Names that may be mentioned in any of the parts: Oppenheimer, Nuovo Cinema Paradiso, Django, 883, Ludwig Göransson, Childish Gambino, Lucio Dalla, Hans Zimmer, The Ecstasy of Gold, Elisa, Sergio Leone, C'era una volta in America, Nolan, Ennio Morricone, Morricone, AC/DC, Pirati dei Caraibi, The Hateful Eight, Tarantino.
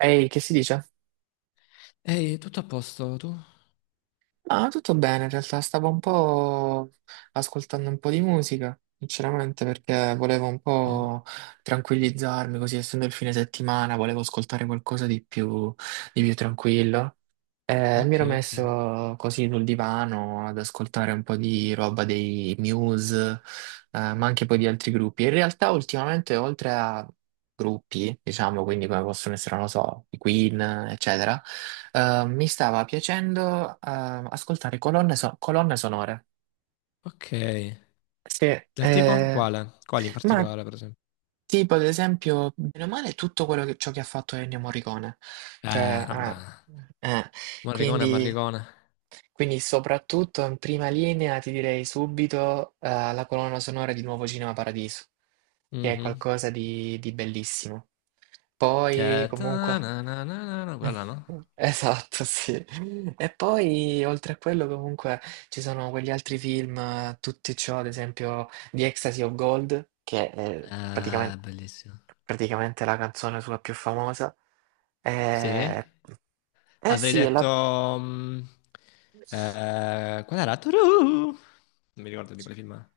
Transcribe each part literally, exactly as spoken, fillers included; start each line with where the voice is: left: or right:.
right: Ehi, che si dice?
left: Ehi, tutto a posto, tu?
right: Ah, tutto bene, in realtà stavo un po' ascoltando un po' di musica, sinceramente, perché volevo un
left: Sì.
right: po' tranquillizzarmi, così essendo il fine settimana, volevo ascoltare qualcosa di più, di più tranquillo. Eh, mi
left: Ok,
right: ero
left: ok.
right: messo così sul divano ad ascoltare un po' di roba dei Muse, eh, ma anche poi di altri gruppi. In realtà ultimamente, oltre a gruppi, diciamo, quindi come possono essere, non lo so, i Queen, eccetera, eh, mi stava piacendo, eh, ascoltare colonne, so- colonne sonore.
left: Ok.
right: Sì,
left: Del tipo?
right: eh,
left: Quale? Quali in
right: ma
left: particolare, per esempio?
right: tipo ad esempio, bene o male, tutto quello che, ciò che ha fatto Ennio Morricone.
left: Ah,
right: Cioè,
left: vabbè.
right: eh, eh,
left: Morricone,
right: quindi...
left: Morricone.
right: Quindi soprattutto in prima linea ti direi subito eh, la colonna sonora di Nuovo Cinema Paradiso, che è
left: Mhm.
right: qualcosa di, di bellissimo. Poi
left: Che ta
right: comunque...
left: na na na na na, quella no?
right: Esatto, sì. E poi oltre a quello comunque ci sono quegli altri film, eh, tutti ciò, ad esempio The Ecstasy of Gold, che è praticamente,
left: Ah, bellissimo.
right: praticamente la canzone sua più famosa.
left: Sì?
right: Eh, eh
left: Avrei
right: sì, è la...
left: detto... mm, eh, qual era? Turu! Non mi ricordo di quale film è.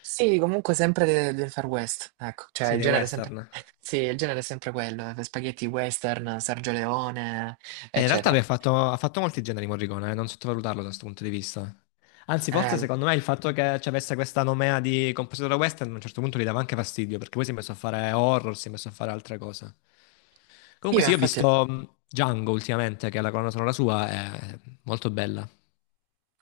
right: Sì, comunque sempre de- del Far West, ecco, cioè
left: Sì,
right: il
left: dei
right: genere è sempre,
left: western.
right: sì, il genere è sempre quello, eh, spaghetti western, Sergio Leone,
left: Eh, in realtà
right: eccetera.
left: lui ha fatto, ha fatto molti generi Morricone, eh, non sottovalutarlo da questo punto di vista. Anzi, forse
right: Eh,
left: secondo me il fatto che ci avesse questa nomea di compositore western a un certo punto gli dava anche fastidio, perché poi si è messo a fare horror, si è messo a fare altre cose. Comunque
right: io
left: sì, io ho
right: infatti,
left: visto mh, Django ultimamente, che è la colonna sonora sua, è molto bella.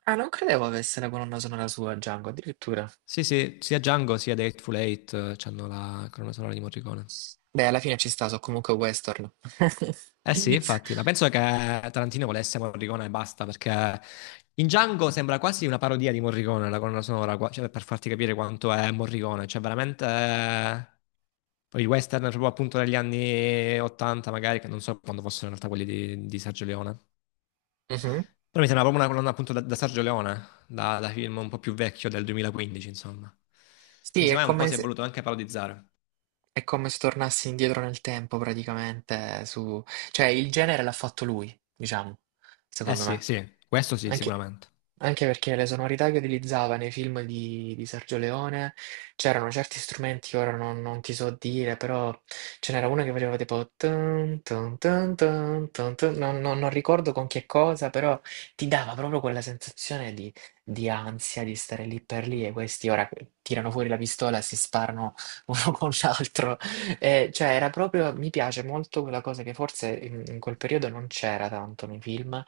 right: ah, non credevo avesse la colonna sonora sua, Django, addirittura.
left: Sì, sì, sia Django sia The Hateful Eight eh, hanno la colonna sonora di Morricone.
right: Beh, alla fine ci sta, so comunque western.
left: Eh sì, infatti, ma penso che Tarantino volesse Morricone e basta, perché in Django sembra quasi una parodia di Morricone, la colonna sonora, qua- cioè, per farti capire quanto è Morricone, cioè veramente eh, Poi i western proprio appunto degli anni ottanta magari, che non so quando fossero in realtà quelli di, di Sergio Leone.
right: Mhm.
left: Però mi sembra proprio una colonna appunto da, da Sergio Leone, da, da film un po' più vecchio del duemilaquindici, insomma.
right: Sì,
left: Quindi
right: è
left: secondo me un po'
right: come
left: si è
right: se,
left: voluto anche parodizzare.
right: è come se tornassi indietro nel tempo praticamente, su... cioè il genere l'ha fatto lui, diciamo,
left: Eh
right: secondo
left: sì,
right: me.
left: sì, questo sì,
right: Anche,
left: sicuramente.
right: anche perché le sonorità che utilizzava nei film di, di Sergio Leone c'erano certi strumenti che ora non, non ti so dire, però ce n'era una che faceva tipo tun, tun, tun, tun, tun, tun. Non, non- non ricordo con che cosa, però ti dava proprio quella sensazione di, di ansia di stare lì per lì e questi ora tirano fuori la pistola e si sparano uno con l'altro. E, cioè, era proprio, mi piace molto quella cosa che forse in in quel periodo non c'era tanto nei film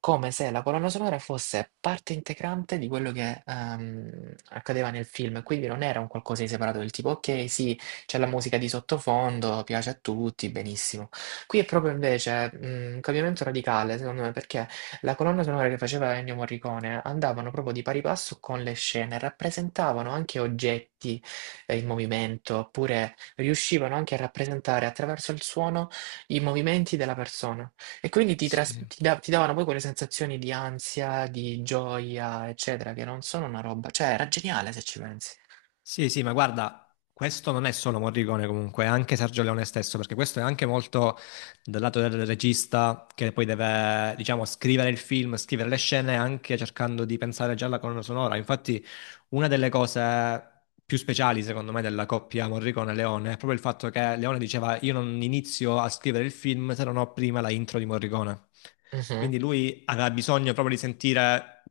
right: come se la colonna sonora fosse parte integrante di quello che, ehm, accadeva nel film, quindi non era un qualcosa di separato del tipo: "Okay, sì, c'è la musica di sottofondo, piace a tutti, benissimo". Qui è proprio invece, mhmm, un cambiamento radicale secondo me, perché la colonna sonora che faceva Ennio Morricone andavano proprio di pari passo con le scene, rappresentavano anche oggetti, ehm, in movimento, oppure riuscivano anche a rappresentare attraverso il suono i movimenti della persona. E quindi ti, tras-
left: Sì.
right: ti da- ti davano poi quelle sensazioni di ansia, di gioia, eccetera, che non sono una roba. Cioè, era geniale se ci pensi.
left: Sì, sì, ma guarda, questo non è solo Morricone comunque, è anche Sergio Leone stesso, perché questo è anche molto dal lato del regista che poi deve, diciamo, scrivere il film, scrivere le scene, anche cercando di pensare già alla colonna sonora. Infatti, una delle cose più speciali, secondo me, della coppia Morricone-Leone è proprio il fatto che Leone diceva io non inizio a scrivere il film se non ho prima la intro di Morricone.
right: Mhm,
left: Quindi lui aveva bisogno proprio di sentire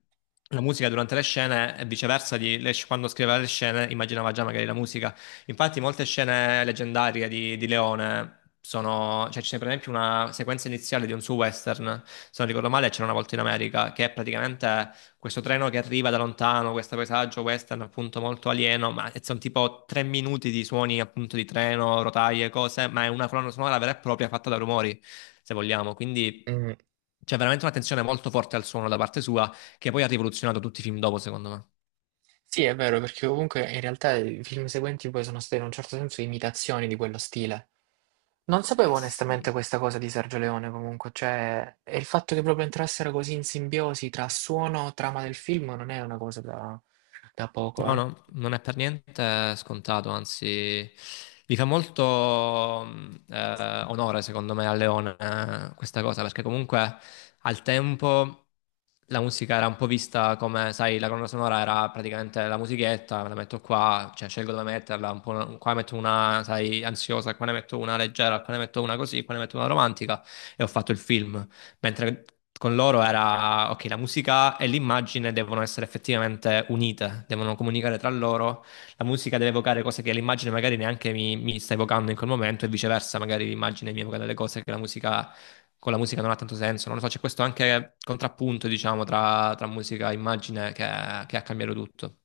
left: la musica durante le scene e viceversa, di- le- quando scriveva le scene immaginava già magari la musica. Infatti molte scene leggendarie di, di Leone sono, cioè c'è per esempio una sequenza iniziale di un suo western, se non ricordo male, c'era una volta in America, che è praticamente questo treno che arriva da lontano, questo paesaggio western appunto molto alieno, ma sono tipo tre minuti di suoni appunto di treno, rotaie, cose, ma è una colonna sonora vera e propria fatta da rumori, se vogliamo, quindi
right: mm.
left: c'è veramente un'attenzione molto forte al suono da parte sua che poi ha rivoluzionato tutti i film dopo, secondo me.
right: Sì, è vero, perché comunque in realtà i film seguenti poi sono state in un certo senso imitazioni di quello stile. Non sapevo
left: Eh
right: onestamente
left: sì.
right: questa cosa di Sergio Leone comunque, cioè, e il fatto che proprio entrassero così in simbiosi tra suono e trama del film non è una cosa da, da poco,
left: No,
right: eh.
left: no, non è per niente scontato, anzi, gli fa molto mh, eh, onore, secondo me, a Leone eh, questa cosa, perché comunque al tempo la musica era un po' vista come, sai, la colonna sonora era praticamente la musichetta, me la metto qua, cioè scelgo dove metterla, un po', qua ne metto una, sai, ansiosa, qua ne metto una leggera, qua ne metto una così, qua ne metto una romantica e ho fatto il film mentre con loro era, ok, la musica e l'immagine devono essere effettivamente unite, devono comunicare tra loro, la musica deve evocare cose che l'immagine magari neanche mi, mi sta evocando in quel momento e viceversa, magari l'immagine mi evoca delle cose che la musica, con la musica non ha tanto senso, non lo so, c'è questo anche contrappunto, diciamo, tra, tra musica e immagine che, che ha cambiato tutto.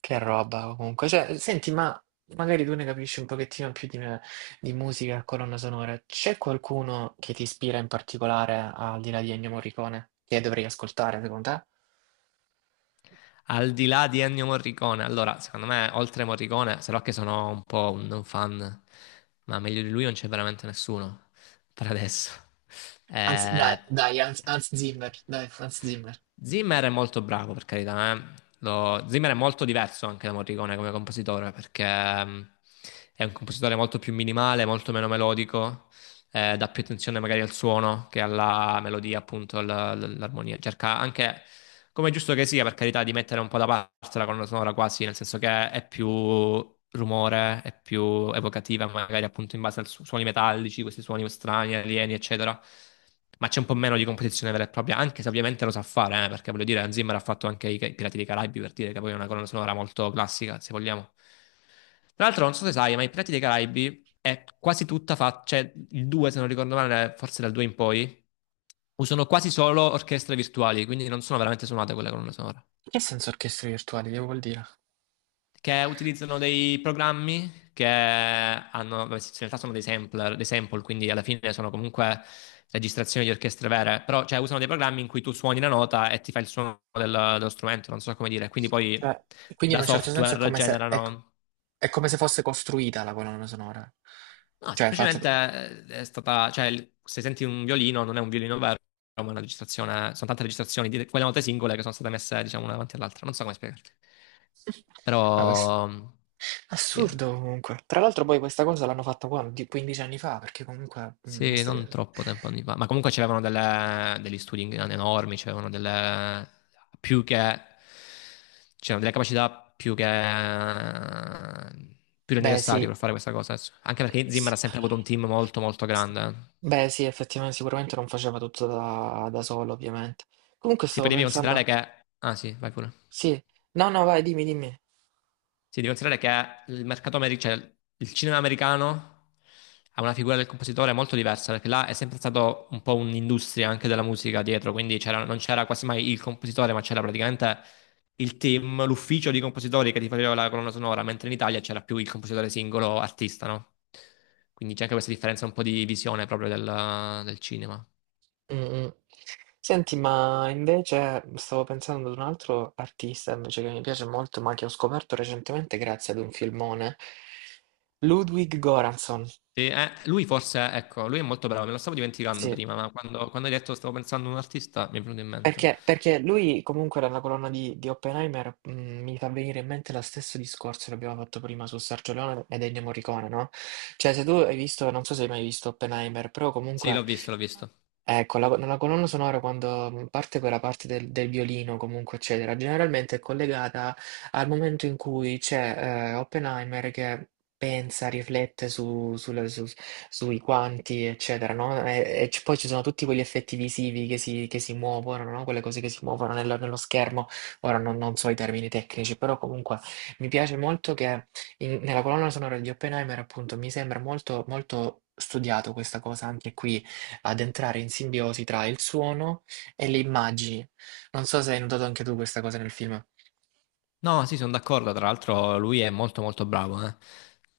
right: Che roba comunque. Cioè, senti, ma magari tu ne capisci un pochettino più di me di musica e colonna sonora. C'è qualcuno che ti ispira in particolare al di là di Ennio Morricone che dovrei ascoltare secondo te?
left: Al di là di Ennio Morricone, allora, secondo me, oltre Morricone, se no che sono un po' un fan, ma meglio di lui non c'è veramente nessuno per adesso.
right: Anzi, dai,
left: Eh,
right: dai, Hans, Hans Zimmer, dai, Hans Zimmer.
left: Zimmer è molto bravo, per carità, eh. Lo- Zimmer è molto diverso anche da Morricone come compositore, perché mm, è un compositore molto più minimale, molto meno melodico, eh, dà più attenzione magari al suono che alla melodia, appunto, all'armonia. Cerca anche, come è giusto che sia, per carità, di mettere un po' da parte la colonna sonora quasi, nel senso che è più rumore, è più evocativa, magari appunto in base ai su- suoni metallici, questi suoni strani, alieni, eccetera. Ma c'è un po' meno di composizione vera e propria, anche se ovviamente lo sa fare, eh, perché voglio dire, Hans Zimmer ha fatto anche i Pirati dei Caraibi, per dire che poi è una colonna sonora molto classica, se vogliamo. Tra l'altro, non so se sai, ma i Pirati dei Caraibi è quasi tutta fatta, cioè il due, se non ricordo male, forse dal due in poi, usano quasi solo orchestre virtuali, quindi non sono veramente suonate quelle colonne sonore.
right: Che senso orchestre virtuali? Che vuol dire?
left: Che utilizzano dei programmi che hanno, vabbè, sì, in realtà sono dei sampler, dei sample, quindi alla fine sono comunque registrazioni di orchestre vere, però cioè, usano dei programmi in cui tu suoni la nota e ti fa il suono del- dello strumento, non so come dire, quindi poi
right: Cioè, quindi in
left: da
right: un certo senso è
left: software
right: come se, è,
left: generano.
right: è come se fosse costruita la colonna sonora.
left: No,
right: Cioè, è fatta...
left: semplicemente eh, è stata, cioè, il- se senti un violino non è un violino vero, ma è una registrazione, sono tante registrazioni di quelle note singole che sono state messe, diciamo, una davanti all'altra. Non so come spiegarti.
right: Ah, questo-
left: Però, sì,
right: Assurdo comunque. Tra l'altro poi questa cosa l'hanno fatta qua di quindici anni fa, perché comunque mm, mi
left: sì,
right: stai-
left: non troppo tempo anni fa. Ma comunque c'erano delle- degli studi in- enormi, c'erano delle, più che, c'erano delle capacità più che, più che
right: Beh,
left: necessarie
right: sì.
left: per fare questa cosa. Anche
right: Eh,
left: perché Zimmer
right: sì.
left: ha sempre avuto un team molto, molto grande.
right: Beh, sì, effettivamente sicuramente non faceva tutto da, da solo, ovviamente. Comunque
left: Sì,
right: stavo
left: poi devi considerare
right: pensando,
left: che... Ah sì, vai pure.
right: sì. No, no, vai, dimmi, dimmi.
left: Sì, devi considerare che il mercato americano, cioè il cinema americano ha una figura del compositore molto diversa, perché là è sempre stato un po' un'industria anche della musica dietro, quindi c'era- non c'era quasi mai il compositore, ma c'era praticamente il team, l'ufficio di compositori che ti faceva la colonna sonora, mentre in Italia c'era più il compositore singolo artista, no? Quindi c'è anche questa differenza un po' di visione proprio del del cinema.
right: Mm, mm. Senti, ma invece stavo pensando ad un altro artista invece che mi piace molto, ma che ho scoperto recentemente grazie ad un filmone. Ludwig Göransson.
left: Sì, eh, lui forse, ecco, lui è molto bravo, me lo stavo dimenticando
right: Sì.
left: prima, ma quando, quando hai detto stavo pensando a un artista mi è venuto in mente.
right: Perché, perché lui comunque dalla colonna di, di Oppenheimer mh, mi fa venire in mente lo stesso discorso che abbiamo fatto prima su Sergio Leone ed Ennio Morricone, no? Cioè se tu hai visto, non so se hai mai visto Oppenheimer, però
left: Sì, l'ho
right: comunque
left: visto, l'ho visto.
right: eh, con la, la colonna sonora quando mhmm, parte quella parte del, del violino, comunque, eccetera, generalmente è collegata al momento in cui c'è eh, Oppenheimer che pensa, riflette su- sulle- su- sui quanti, eccetera, no? E, e c- poi ci sono tutti quegli effetti visivi che si, che si muovono, no? Quelle cose che si muovono nello, nello schermo. Ora non, non so i termini tecnici, però comunque mi piace molto che in- nella colonna sonora di Oppenheimer, appunto, mi sembra molto, molto studiato questa cosa anche qui ad entrare in simbiosi tra il suono e le immagini. Non so se hai notato anche tu questa cosa nel film.
left: No, sì, sono d'accordo, tra l'altro lui è molto molto bravo, eh.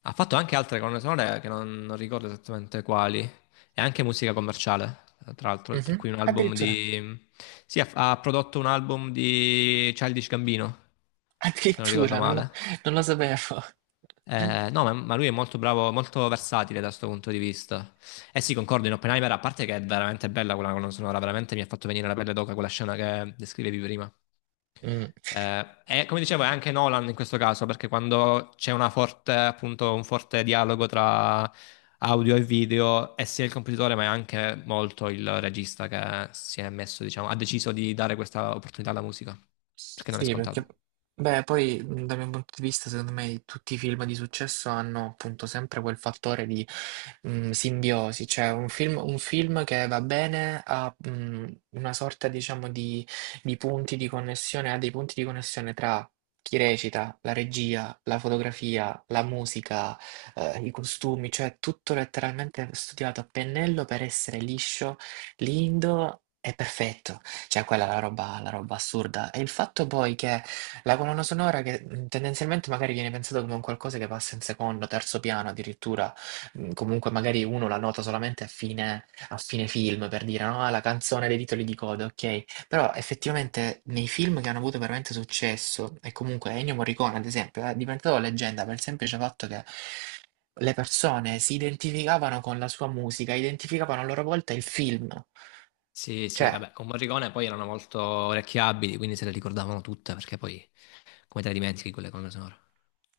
left: Ha fatto anche altre colonne sonore che non, non ricordo esattamente quali, e anche musica commerciale, tra l'altro, tra cui
right: Mhm.
left: un album
right: Addirittura,
left: di... Sì, ha, ha prodotto un album di Childish Gambino, se non ricordo
right: addirittura, non lo,
left: male.
right: non lo sapevo.
left: Eh, no, ma, ma lui è molto bravo, molto versatile da questo punto di vista. Eh sì, concordo in Oppenheimer, a parte che è veramente bella quella colonna sonora, veramente mi ha fatto venire la pelle d'oca quella scena che descrivevi prima.
right: Mm.
left: Eh, e come dicevo, è anche Nolan in questo caso, perché quando c'è una forte, appunto, un forte dialogo tra audio e video, è sia il compositore, ma è anche molto il regista che si è messo, diciamo, ha deciso di dare questa opportunità alla musica, perché non è
right: Sì, perché,
left: scontato.
right: beh, poi mh, dal mio punto di vista, secondo me, tutti i film di successo hanno appunto sempre quel fattore di mh, simbiosi, cioè un film, un film che va bene ha mh, una sorta, diciamo, di, di punti di connessione, ha dei punti di connessione tra chi recita, la regia, la fotografia, la musica, eh, i costumi, cioè tutto letteralmente studiato a pennello per essere liscio, lindo e perfetto. Cioè quella è la roba la roba assurda. E il fatto poi che la colonna sonora che, mhmm, tendenzialmente magari viene pensato come un qualcosa che passa in secondo, terzo piano addirittura, mhmm, comunque magari uno la nota solamente a fine a fine film per dire, no: "Ah, la canzone dei titoli di coda", okay, però effettivamente nei film che hanno avuto veramente successo e comunque Ennio Morricone ad esempio eh, è diventato leggenda per il semplice fatto che le persone si identificavano con la sua musica, identificavano a loro volta il film.
left: Sì, sì,
right: Cioè
left: vabbè, con Morricone poi erano molto orecchiabili, quindi se le ricordavano tutte, perché poi come te le dimentichi quelle colonne sonore?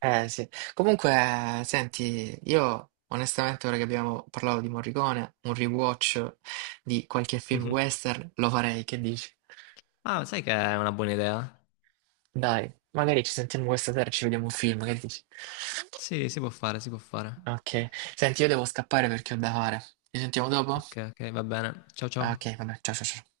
right: eh sì, comunque senti, io onestamente ora che abbiamo parlato di Morricone, un rewatch di qualche film
left: Mhm.
right: western lo farei, che dici?
left: Ah, sai che è una buona idea?
right: Dai, magari ci sentiamo questa sera e ci vediamo un film, che dici?
left: Sì, si può fare, si può fare.
right: Ok, senti, io devo scappare perché ho da fare. Ci sentiamo dopo?
left: Ok, ok, va bene. Ciao,
right: Ah,
left: ciao.
right: Ok, vabbè, ciao ciao ciao.